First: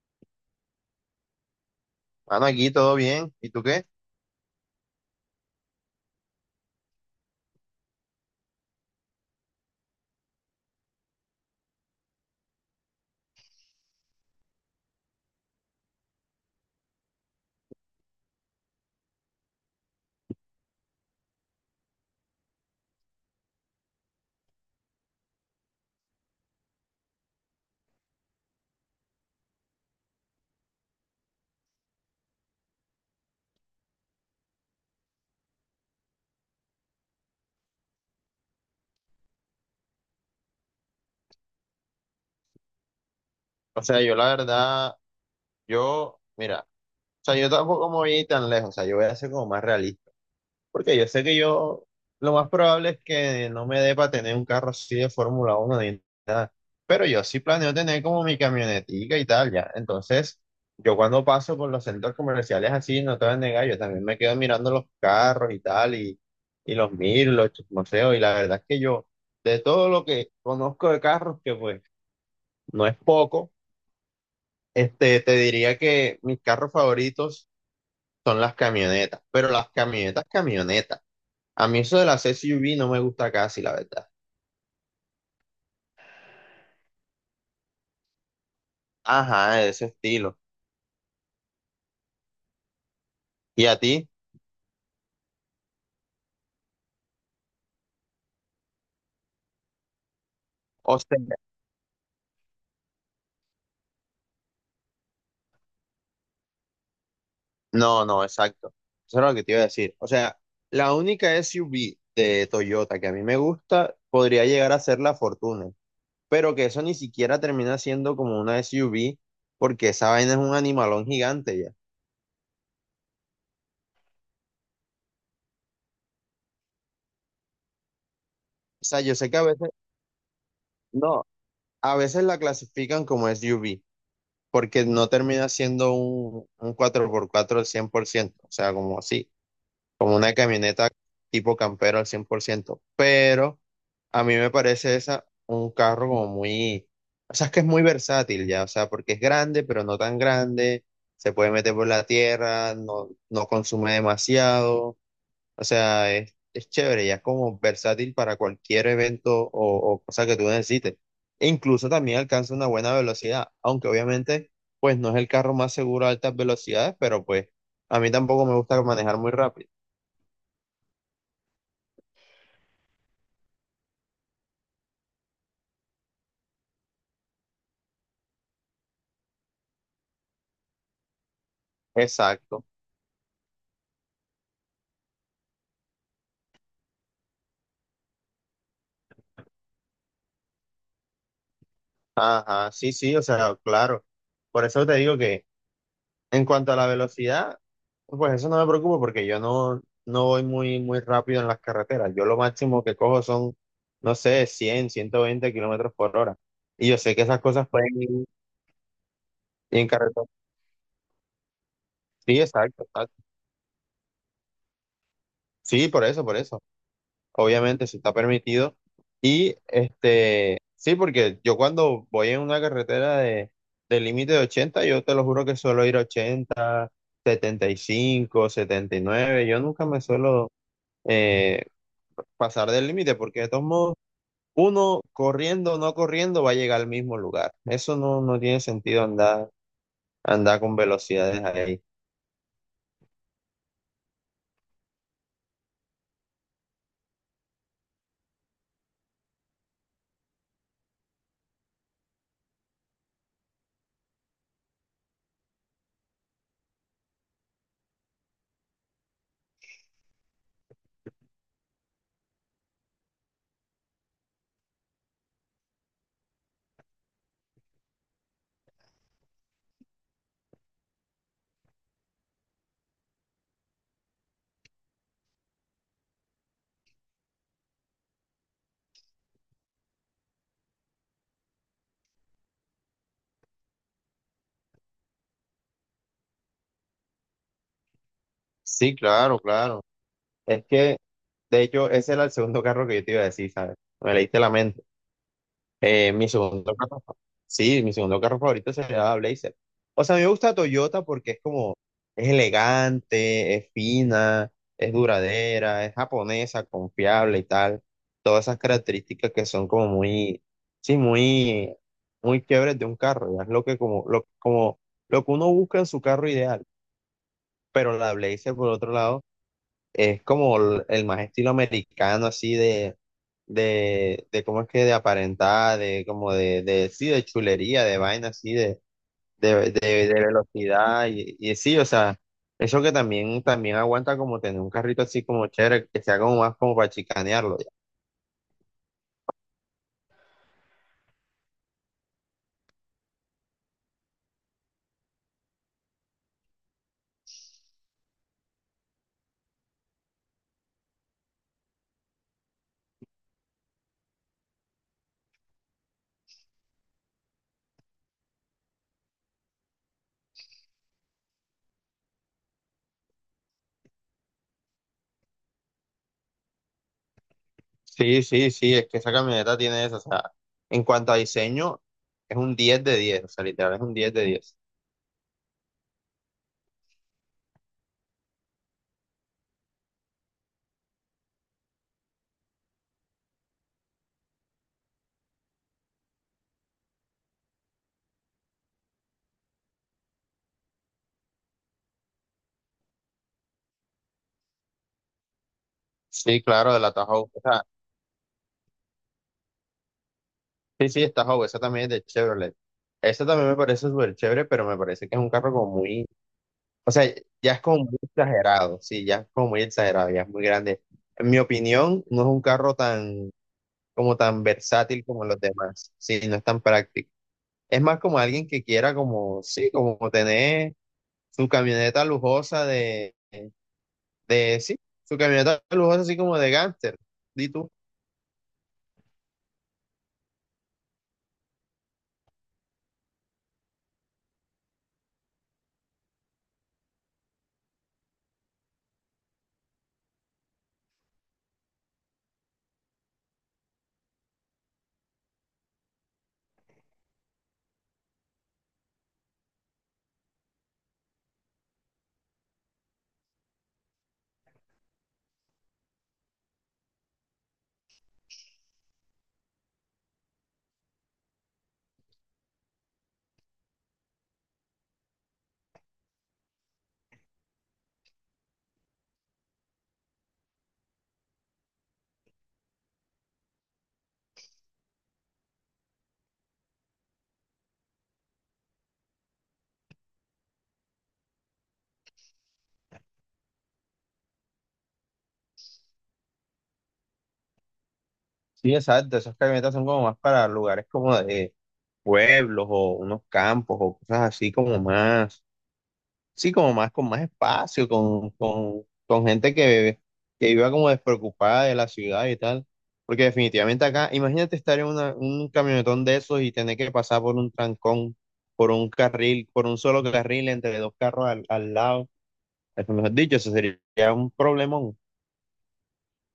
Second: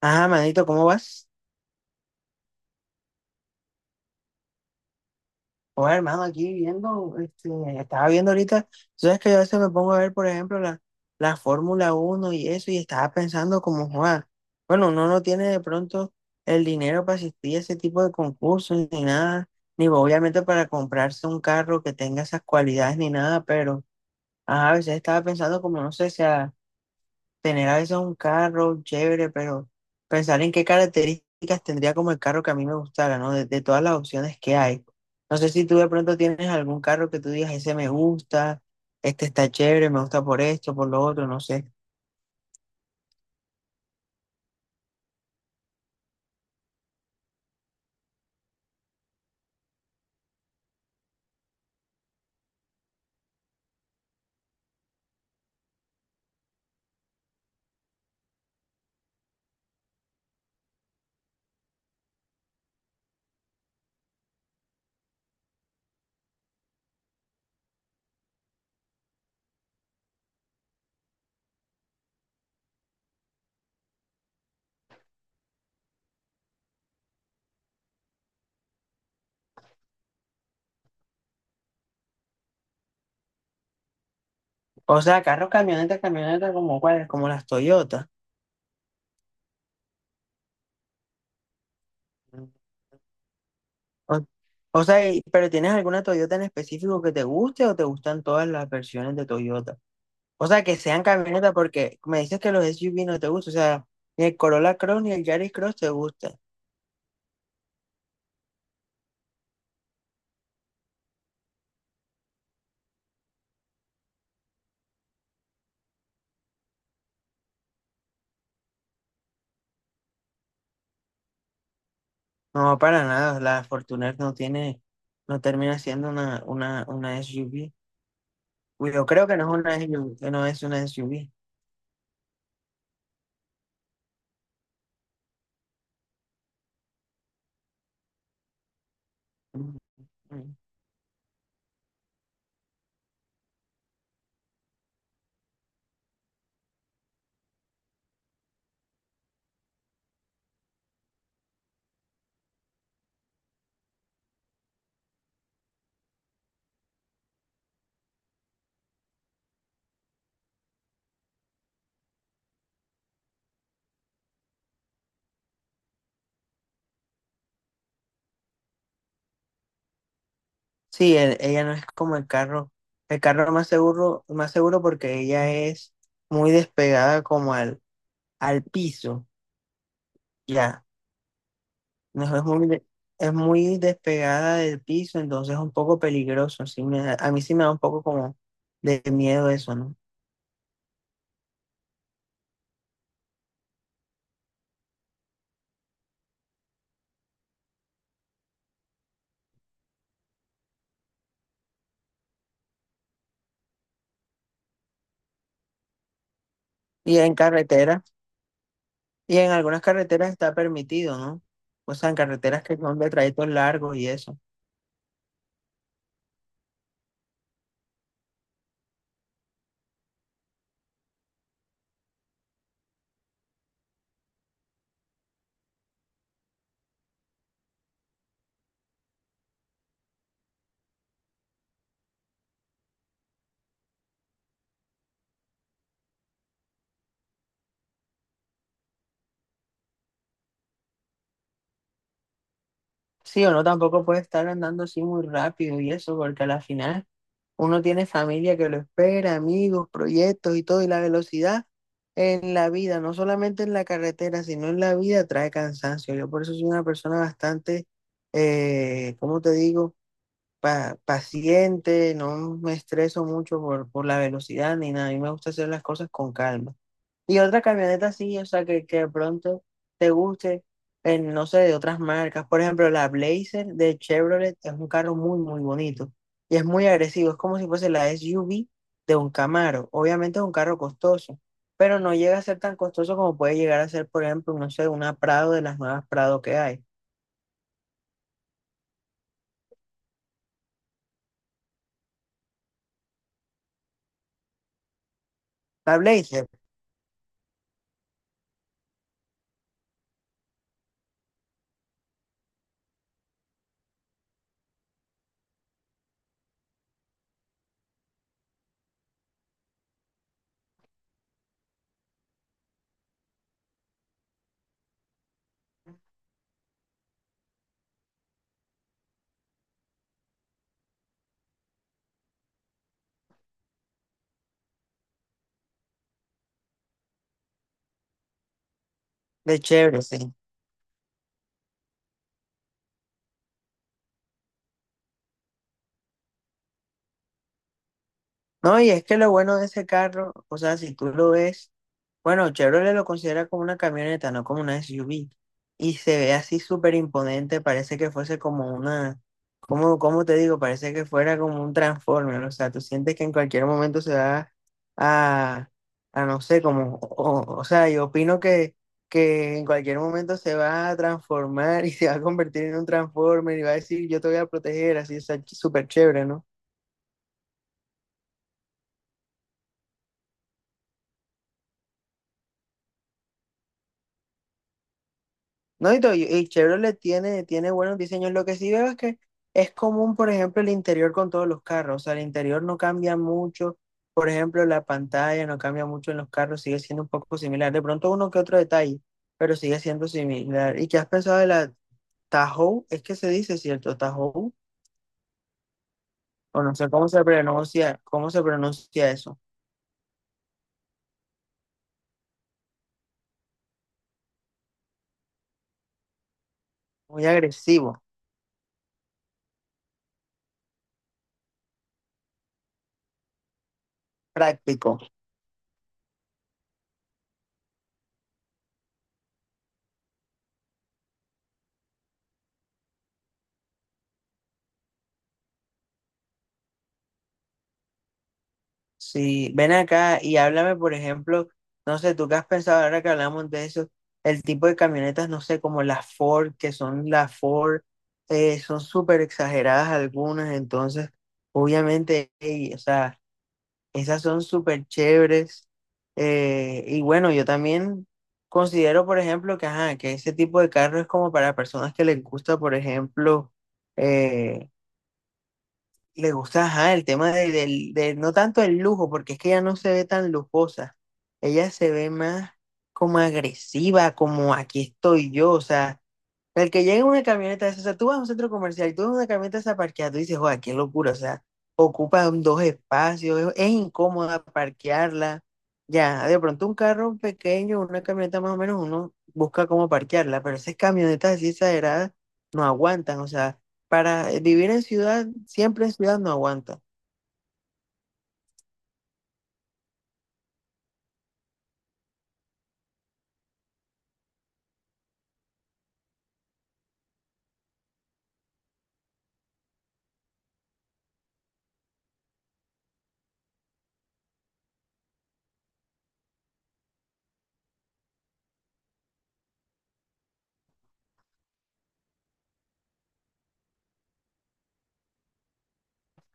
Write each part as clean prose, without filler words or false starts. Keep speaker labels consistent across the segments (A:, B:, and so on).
A: Ah, manito, ¿cómo vas?
B: Mano, aquí todo bien. ¿Y tú qué?
A: Oye, hermano, aquí viendo, estaba viendo ahorita, tú sabes que yo a veces me pongo a ver, por ejemplo, la Fórmula 1 y eso, y estaba pensando como, Juan, bueno, uno no tiene de pronto el dinero para asistir a ese tipo de concursos ni nada, ni obviamente para comprarse un carro que tenga esas cualidades ni nada, pero, ajá, a veces estaba pensando como, no sé, si tener a veces un carro chévere, pero pensar en qué características tendría como el carro que a mí me gustara, ¿no? De todas las opciones que hay. No sé si tú de pronto tienes algún carro que tú digas, ese me gusta, este está chévere, me gusta por esto, por lo otro, no sé.
B: O sea, yo la verdad, yo, mira, o sea, yo tampoco me voy a ir tan lejos, o sea, yo voy a ser como más realista, porque yo sé que lo más probable es que no me dé para tener un carro así de Fórmula 1 ni nada, pero yo sí planeo tener como mi camionetica y tal, ya. Entonces, yo cuando paso por los centros comerciales así, no te voy a negar, yo también me quedo mirando los carros y tal, y los miro, los museos, y la verdad es que yo, de todo lo que conozco de carros, que pues no es poco. Te diría que mis carros favoritos son las camionetas, pero las camionetas, camionetas. A mí eso de las SUV no me gusta casi, la verdad.
A: O sea, carros, camionetas, camionetas como cuáles, como las Toyotas.
B: Ajá, de ese estilo. ¿Y a ti?
A: O, o sea, pero ¿tienes alguna Toyota en específico que te guste o te gustan todas las versiones de Toyota? O sea, que
B: O
A: sean
B: sea,
A: camionetas porque me dices que los SUV no te gustan. O sea, ni el Corolla Cross ni el Yaris Cross te gustan.
B: no, no, exacto. Eso es lo que te iba a decir. O sea, la única SUV de Toyota que a mí me gusta podría llegar a ser la Fortuner, pero que eso ni siquiera termina siendo como una SUV porque esa vaina es un animalón gigante ya.
A: No, para nada. La Fortuner no tiene, no termina siendo una SUV.
B: O
A: Uy,
B: sea,
A: yo
B: yo
A: creo
B: sé que
A: que
B: a
A: no es
B: veces,
A: una SUV, que no es una
B: no,
A: SUV.
B: a veces la clasifican como SUV, porque no termina siendo un 4x4 al 100%, o sea, como así,
A: Ujú.
B: como una camioneta tipo campero al 100%, pero a mí me parece esa un carro como muy, o sea, es que es muy versátil ya, o sea, porque es grande, pero no tan grande, se puede meter por la tierra, no, no consume demasiado, o sea, es chévere, ya es como versátil para cualquier evento o cosa que tú necesites. E incluso también alcanza una buena velocidad, aunque obviamente, pues no es el carro más seguro a altas velocidades, pero pues a mí tampoco me gusta manejar muy rápido.
A: Sí, ella no es como el carro. El carro más seguro porque ella es muy despegada como al piso. Ya. No,
B: Exacto.
A: es muy despegada del piso, entonces es un poco peligroso. A mí sí me da un poco como de miedo eso, ¿no?
B: Ajá, sí, sí, o sea, claro. Por eso te digo que en cuanto a la velocidad, pues eso no me preocupa porque yo no voy muy, muy rápido en las carreteras. Yo lo máximo que cojo son, no sé, 100, 120 km/h. Y yo sé
A: Y
B: que
A: en
B: esas cosas pueden
A: carretera,
B: ir
A: y en algunas
B: en carretera.
A: carreteras está permitido, ¿no? O sea, en
B: Sí,
A: carreteras que
B: exacto,
A: son de
B: exacto.
A: trayectos largos y eso.
B: Sí, por eso, por eso. Obviamente, si está permitido. Y sí, porque yo cuando voy en una carretera de límite de 80, yo te lo juro que suelo ir 80, 75, 79. Yo nunca me suelo eh, pasar del límite, porque de todos modos, uno corriendo o no corriendo va a llegar al mismo lugar. Eso no tiene sentido andar con velocidades ahí.
A: Sí, uno tampoco puede estar andando así muy rápido y eso, porque a la final uno tiene familia que lo espera, amigos, proyectos y todo, y la velocidad en la vida, no solamente en la carretera, sino en la vida trae cansancio. Yo por eso soy una persona bastante, ¿cómo te digo? Paciente, no me estreso mucho por la velocidad ni nada, a mí me gusta hacer las cosas con calma. Y otra camioneta así, o sea, que de pronto te guste, en, no sé, de otras marcas. Por ejemplo, la Blazer de Chevrolet es un carro muy bonito y es muy agresivo. Es como si fuese la SUV de un Camaro. Obviamente es un carro costoso, pero no llega a ser tan costoso como puede llegar a ser, por ejemplo, no sé, una Prado de las nuevas Prado que hay.
B: Sí, claro, claro. Es que, de hecho, ese era el segundo carro que yo te iba a decir, ¿sabes? Me leíste la mente.
A: La
B: Mi
A: Blazer
B: segundo carro, sí, mi segundo carro favorito sería la Blazer. O sea, a mí me gusta Toyota porque es como, es elegante, es fina, es duradera, es japonesa, confiable y tal. Todas esas características que son como muy, sí, muy, muy quiebres de un carro. Ya es lo que como, lo que uno busca en su carro ideal. Pero la Blazer, por otro lado, es como el más estilo americano, así de, de cómo es que de aparentar, de como de sí, de chulería, de vaina así, de,
A: de
B: de,
A: Chevrolet,
B: de, de
A: sí.
B: velocidad, y sí, o sea, eso que también aguanta como tener un carrito así como chévere, que sea como más como para chicanearlo, ya.
A: No, y es que lo bueno de ese carro, o sea, si tú lo ves, bueno, Chevrolet lo considera como una camioneta, no como una SUV, y se ve así súper imponente, parece que fuese como una, como, ¿cómo te digo? Parece que fuera como un Transformer, o sea, tú sientes que en cualquier momento se va a, a no sé, como, o sea, yo opino que en cualquier momento se va a transformar y se va a convertir en un Transformer y va a decir, yo te voy a proteger, así, o sea, súper chévere, ¿no?
B: Sí, sí, sí, es que esa camioneta tiene eso, o sea, en cuanto a diseño, es un 10 de 10, o sea, literal es un 10 de 10.
A: Y Chevrolet tiene buenos diseños. Lo que sí veo es que es común, por ejemplo, el interior con todos los carros. O sea, el interior no cambia mucho. Por ejemplo, la pantalla no cambia mucho en los carros, sigue siendo un poco similar. De pronto uno que otro detalle, pero sigue siendo similar. ¿Y qué has pensado de la Tahoe? Es que se dice, ¿cierto? Tahoe.
B: Sí,
A: O
B: claro,
A: no
B: de
A: sé
B: la Tahoe, o sea,
A: cómo se pronuncia eso.
B: sí, sí, esta Howe, esa también es de Chevrolet. Esa también me parece súper chévere, pero me parece que es un carro como muy, o sea,
A: Muy
B: ya es como muy
A: agresivo,
B: exagerado, sí, ya es como muy exagerado, ya es muy grande. En mi opinión, no es un carro tan, como tan
A: práctico.
B: versátil como los demás, sí, no es tan práctico. Es más como alguien que quiera como, sí, como tener su camioneta lujosa de, sí, su camioneta lujosa así como de gánster, di tú.
A: Sí, ven acá y háblame, por ejemplo, no sé, tú qué has pensado ahora que hablamos de eso, el tipo de camionetas, no sé, como las Ford, que son las Ford, son súper exageradas algunas, entonces, obviamente, ey, o sea, esas son súper chéveres. Y bueno, yo también considero, por ejemplo, que, ajá, que ese tipo de carro es como para personas que les gusta, por ejemplo, eh, le gusta, ajá, el tema de no tanto el lujo, porque es que ella no se ve tan lujosa. Ella se ve más como agresiva, como aquí estoy yo, o sea. El que llega en una camioneta, de esas, o sea, tú vas a un centro comercial y tú ves una camioneta esa parqueada, tú dices, joder, qué locura, o sea, ocupan dos espacios, es incómoda parquearla. Ya, de pronto un carro pequeño, una camioneta más o menos, uno busca cómo parquearla, pero esas camionetas así exageradas no aguantan, o sea, para vivir en ciudad, siempre en ciudad no aguanta.
B: Sí, exacto, esas camionetas son como más para lugares como de pueblos o unos campos o cosas así como más, sí, como más con más espacio, con gente que iba como despreocupada de la ciudad y tal. Porque definitivamente acá, imagínate estar en un camionetón de esos y tener que pasar por un trancón, por un carril, por un solo carril entre dos carros al lado. Eso, mejor dicho, eso sería un problemón.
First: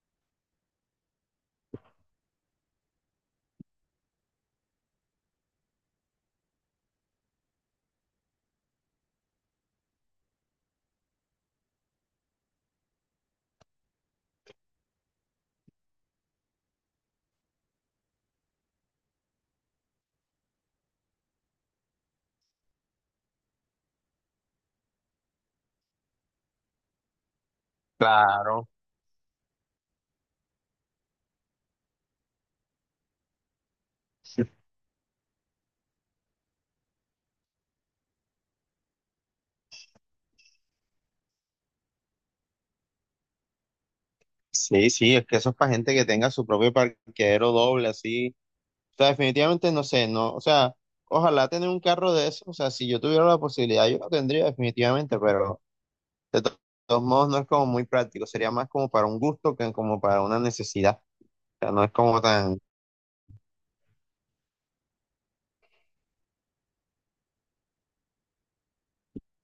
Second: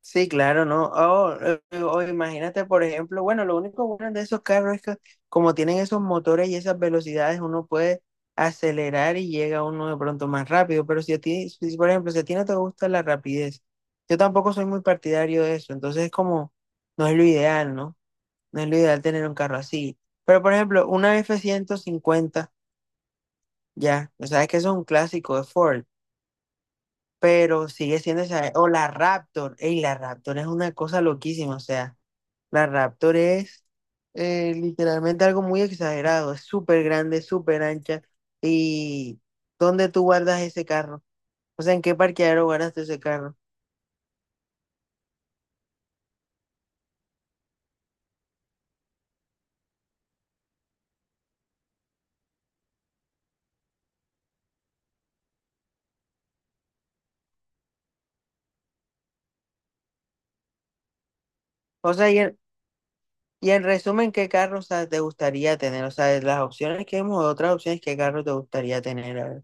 A: Sí, claro, ¿no? O imagínate, por ejemplo, bueno, lo único bueno de esos carros es que como tienen esos motores y esas velocidades, uno puede acelerar y llega uno de pronto más rápido, pero si a ti, si, por ejemplo, si a ti no te gusta la rapidez, yo tampoco soy muy partidario de eso, entonces es como, no es lo ideal, ¿no? No es lo ideal tener un carro así. Pero, por ejemplo, una F-150 ya, o sea, es que eso es un clásico de Ford, pero sigue siendo esa, o
B: Claro.
A: la Raptor, ey, la Raptor es una cosa loquísima, o sea. La Raptor es literalmente algo muy exagerado, es súper grande, súper ancha. ¿Y dónde tú guardas ese carro? O sea, ¿en qué parqueadero guardaste ese carro?
B: Sí, sí, es que eso es para gente que tenga su propio parqueadero doble, así. O sea, definitivamente no sé, no, o sea, ojalá tener un carro de eso, o sea, si yo tuviera la posibilidad, yo lo tendría definitivamente, pero de todos modos no es como muy práctico, sería más como para un gusto que como para una necesidad, o sea, no es
A: O sea, y
B: como
A: en,
B: tan,
A: y en resumen, ¿qué carro, o sea, te gustaría tener? O sea, de las opciones que hemos, otras opciones, ¿qué carro te gustaría tener? A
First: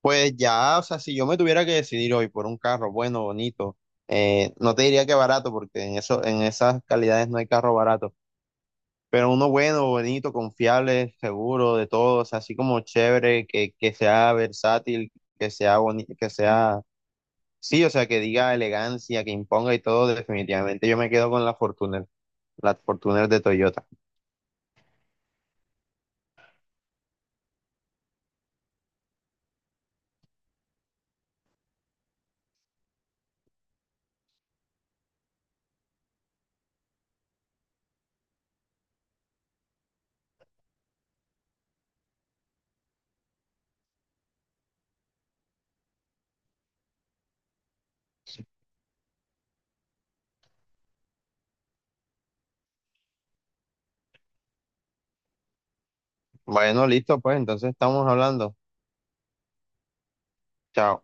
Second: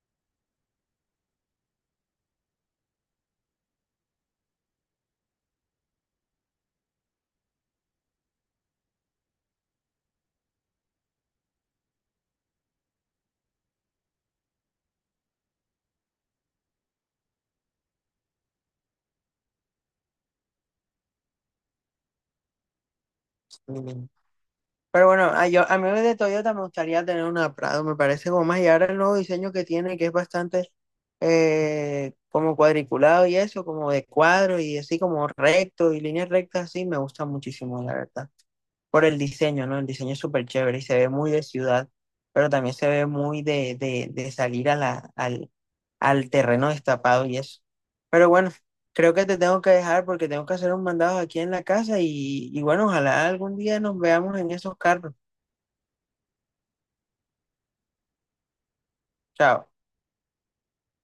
B: pues ya, o sea, si yo me tuviera que decidir hoy por un carro bueno, bonito, no te diría que barato, porque en eso, en esas calidades no hay carro barato. Pero uno bueno, bonito, confiable, seguro de todo, o sea, así como chévere, que sea versátil, que sea bonito, que sea, sí, o sea, que diga elegancia, que imponga y todo, definitivamente yo me quedo con la Fortuner de Toyota.
A: ver. Pero bueno, a, yo, a mí de Toyota me gustaría tener una Prado, me parece como más. Y ahora el nuevo diseño que tiene, que es bastante como cuadriculado y eso, como de cuadro y así como recto y líneas rectas, así me gusta muchísimo, la verdad. Por el diseño, ¿no? El diseño es súper chévere y se ve muy de ciudad, pero también se ve muy de salir a al terreno destapado y eso. Pero bueno, creo que te tengo que dejar porque tengo que hacer un mandado aquí en la casa y bueno, ojalá algún día nos veamos en esos carros.
B: Bueno, listo, pues entonces estamos hablando.
A: Chao.
B: Chao.